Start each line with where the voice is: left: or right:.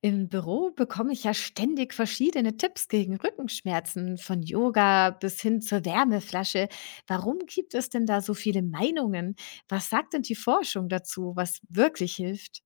left: Im Büro bekomme ich ja ständig verschiedene Tipps gegen Rückenschmerzen, von Yoga bis hin zur Wärmeflasche. Warum gibt es denn da so viele Meinungen? Was sagt denn die Forschung dazu, was wirklich hilft?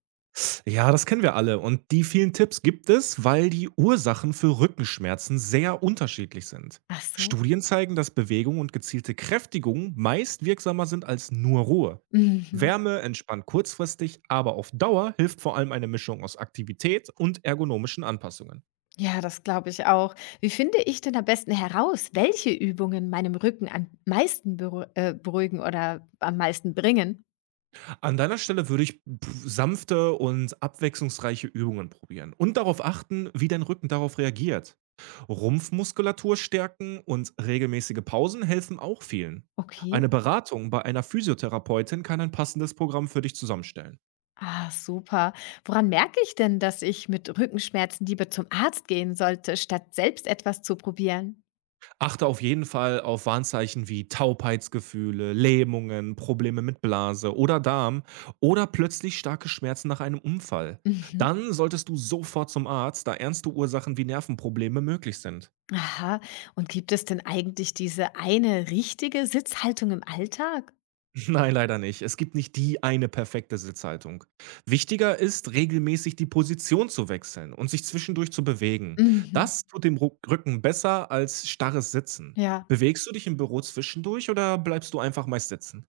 right: Ja, das kennen wir alle. Und die vielen Tipps gibt es, weil die Ursachen für Rückenschmerzen sehr unterschiedlich sind.
left: Ach so.
right: Studien zeigen, dass Bewegung und gezielte Kräftigung meist wirksamer sind als nur Ruhe.
left: Mhm.
right: Wärme entspannt kurzfristig, aber auf Dauer hilft vor allem eine Mischung aus Aktivität und ergonomischen Anpassungen.
left: Ja, das glaube ich auch. Wie finde ich denn am besten heraus, welche Übungen meinem Rücken am meisten beruhigen oder am meisten bringen?
right: An deiner Stelle würde ich sanfte und abwechslungsreiche Übungen probieren und darauf achten, wie dein Rücken darauf reagiert. Rumpfmuskulatur stärken und regelmäßige Pausen helfen auch vielen.
left: Okay.
right: Eine Beratung bei einer Physiotherapeutin kann ein passendes Programm für dich zusammenstellen.
left: Ah, super. Woran merke ich denn, dass ich mit Rückenschmerzen lieber zum Arzt gehen sollte, statt selbst etwas zu probieren?
right: Achte auf jeden Fall auf Warnzeichen wie Taubheitsgefühle, Lähmungen, Probleme mit Blase oder Darm oder plötzlich starke Schmerzen nach einem Unfall.
left: Mhm.
right: Dann solltest du sofort zum Arzt, da ernste Ursachen wie Nervenprobleme möglich sind.
left: Aha. Und gibt es denn eigentlich diese eine richtige Sitzhaltung im Alltag?
right: Nein, leider nicht. Es gibt nicht die eine perfekte Sitzhaltung. Wichtiger ist, regelmäßig die Position zu wechseln und sich zwischendurch zu bewegen.
left: Mhm.
right: Das tut dem Rücken besser als starres Sitzen.
left: Ja,
right: Bewegst du dich im Büro zwischendurch oder bleibst du einfach meist sitzen?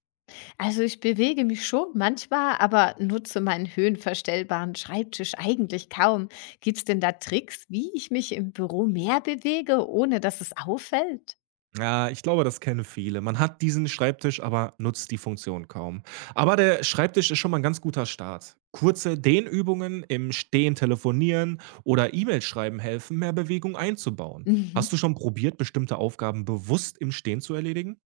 left: also ich bewege mich schon manchmal, aber nutze meinen höhenverstellbaren Schreibtisch eigentlich kaum. Gibt es denn da Tricks, wie ich mich im Büro mehr bewege, ohne dass es auffällt?
right: Ja, ich glaube, das kennen viele. Man hat diesen Schreibtisch, aber nutzt die Funktion kaum. Aber der Schreibtisch ist schon mal ein ganz guter Start. Kurze Dehnübungen, im Stehen telefonieren oder E-Mail schreiben helfen, mehr Bewegung einzubauen. Hast
left: Mhm.
right: du schon probiert, bestimmte Aufgaben bewusst im Stehen zu erledigen?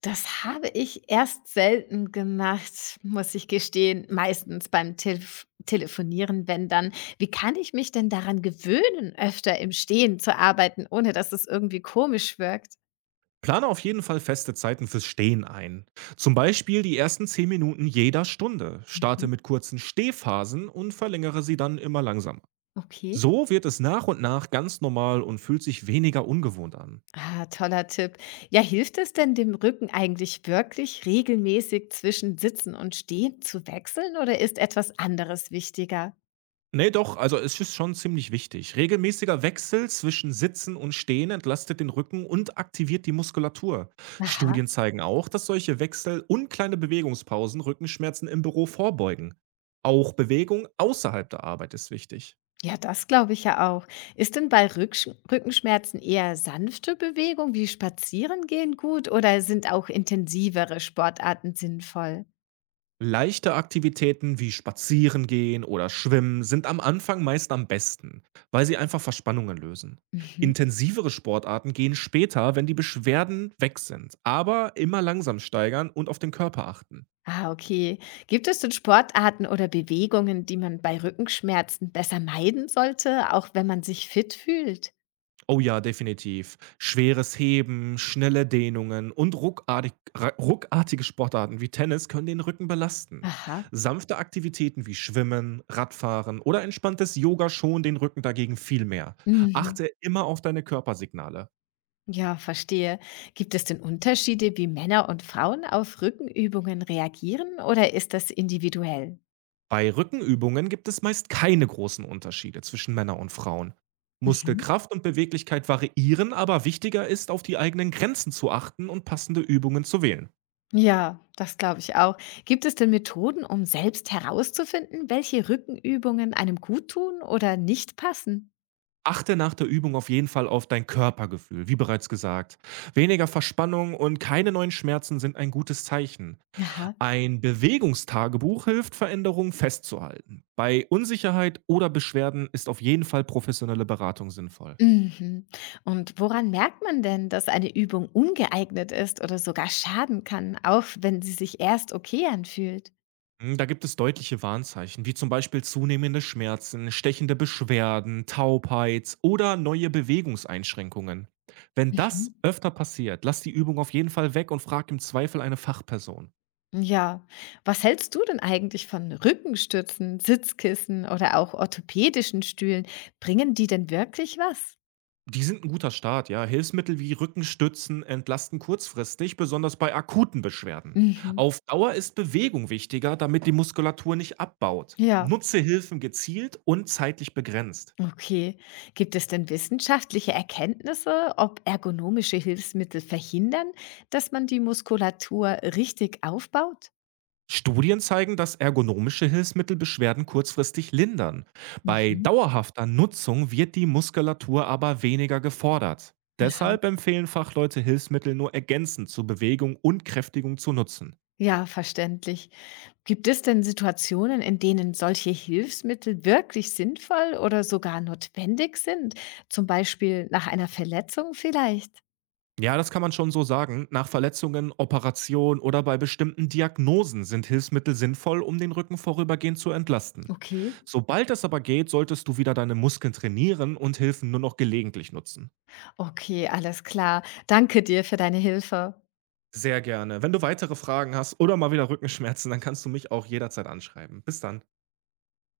left: Das habe ich erst selten gemacht, muss ich gestehen. Meistens beim Telefonieren, wenn dann. Wie kann ich mich denn daran gewöhnen, öfter im Stehen zu arbeiten, ohne dass es irgendwie komisch wirkt?
right: Plane auf jeden Fall feste Zeiten fürs Stehen ein. Zum Beispiel die ersten 10 Minuten jeder Stunde. Starte
left: Mhm.
right: mit kurzen Stehphasen und verlängere sie dann immer langsamer.
left: Okay.
right: So wird es nach und nach ganz normal und fühlt sich weniger ungewohnt an.
left: Ah, toller Tipp. Ja, hilft es denn dem Rücken eigentlich wirklich, regelmäßig zwischen Sitzen und Stehen zu wechseln oder ist etwas anderes wichtiger?
right: Nee, doch, also es ist schon ziemlich wichtig. Regelmäßiger Wechsel zwischen Sitzen und Stehen entlastet den Rücken und aktiviert die Muskulatur.
left: Aha.
right: Studien zeigen auch, dass solche Wechsel und kleine Bewegungspausen Rückenschmerzen im Büro vorbeugen. Auch Bewegung außerhalb der Arbeit ist wichtig.
left: Ja, das glaube ich ja auch. Ist denn bei Rücksch Rückenschmerzen eher sanfte Bewegung wie Spazierengehen gut oder sind auch intensivere Sportarten sinnvoll?
right: Leichte Aktivitäten wie Spazieren gehen oder Schwimmen sind am Anfang meist am besten, weil sie einfach Verspannungen lösen.
left: Mhm.
right: Intensivere Sportarten gehen später, wenn die Beschwerden weg sind, aber immer langsam steigern und auf den Körper achten.
left: Ah, okay. Gibt es denn Sportarten oder Bewegungen, die man bei Rückenschmerzen besser meiden sollte, auch wenn man sich fit fühlt?
right: Oh ja, definitiv. Schweres Heben, schnelle Dehnungen und ruckartige Sportarten wie Tennis können den Rücken belasten.
left: Aha.
right: Sanfte Aktivitäten wie Schwimmen, Radfahren oder entspanntes Yoga schonen den Rücken dagegen viel mehr.
left: Mhm.
right: Achte immer auf deine Körpersignale.
left: Ja, verstehe. Gibt es denn Unterschiede, wie Männer und Frauen auf Rückenübungen reagieren oder ist das individuell?
right: Bei Rückenübungen gibt es meist keine großen Unterschiede zwischen Männern und Frauen.
left: Mhm.
right: Muskelkraft und Beweglichkeit variieren, aber wichtiger ist, auf die eigenen Grenzen zu achten und passende Übungen zu wählen.
left: Ja, das glaube ich auch. Gibt es denn Methoden, um selbst herauszufinden, welche Rückenübungen einem gut tun oder nicht passen?
right: Achte nach der Übung auf jeden Fall auf dein Körpergefühl, wie bereits gesagt. Weniger Verspannung und keine neuen Schmerzen sind ein gutes Zeichen.
left: Aha.
right: Ein Bewegungstagebuch hilft, Veränderungen festzuhalten. Bei Unsicherheit oder Beschwerden ist auf jeden Fall professionelle Beratung sinnvoll.
left: Mhm. Und woran merkt man denn, dass eine Übung ungeeignet ist oder sogar schaden kann, auch wenn sie sich erst okay anfühlt?
right: Da gibt es deutliche Warnzeichen, wie zum Beispiel zunehmende Schmerzen, stechende Beschwerden, Taubheit oder neue Bewegungseinschränkungen. Wenn das
left: Mhm.
right: öfter passiert, lass die Übung auf jeden Fall weg und frag im Zweifel eine Fachperson.
left: Ja, was hältst du denn eigentlich von Rückenstützen, Sitzkissen oder auch orthopädischen Stühlen? Bringen die denn wirklich was?
right: Die sind ein guter Start, ja. Hilfsmittel wie Rückenstützen entlasten kurzfristig, besonders bei akuten Beschwerden.
left: Mhm.
right: Auf Dauer ist Bewegung wichtiger, damit die Muskulatur nicht abbaut.
left: Ja.
right: Nutze Hilfen gezielt und zeitlich begrenzt.
left: Okay. Gibt es denn wissenschaftliche Erkenntnisse, ob ergonomische Hilfsmittel verhindern, dass man die Muskulatur richtig aufbaut?
right: Studien zeigen, dass ergonomische Hilfsmittel Beschwerden kurzfristig lindern. Bei
left: Mhm.
right: dauerhafter Nutzung wird die Muskulatur aber weniger gefordert.
left: Aha.
right: Deshalb empfehlen Fachleute, Hilfsmittel nur ergänzend zur Bewegung und Kräftigung zu nutzen.
left: Ja, verständlich. Gibt es denn Situationen, in denen solche Hilfsmittel wirklich sinnvoll oder sogar notwendig sind? Zum Beispiel nach einer Verletzung vielleicht?
right: Ja, das kann man schon so sagen. Nach Verletzungen, Operationen oder bei bestimmten Diagnosen sind Hilfsmittel sinnvoll, um den Rücken vorübergehend zu entlasten.
left: Okay.
right: Sobald es aber geht, solltest du wieder deine Muskeln trainieren und Hilfen nur noch gelegentlich nutzen.
left: Okay, alles klar. Danke dir für deine Hilfe.
right: Sehr gerne. Wenn du weitere Fragen hast oder mal wieder Rückenschmerzen, dann kannst du mich auch jederzeit anschreiben. Bis dann.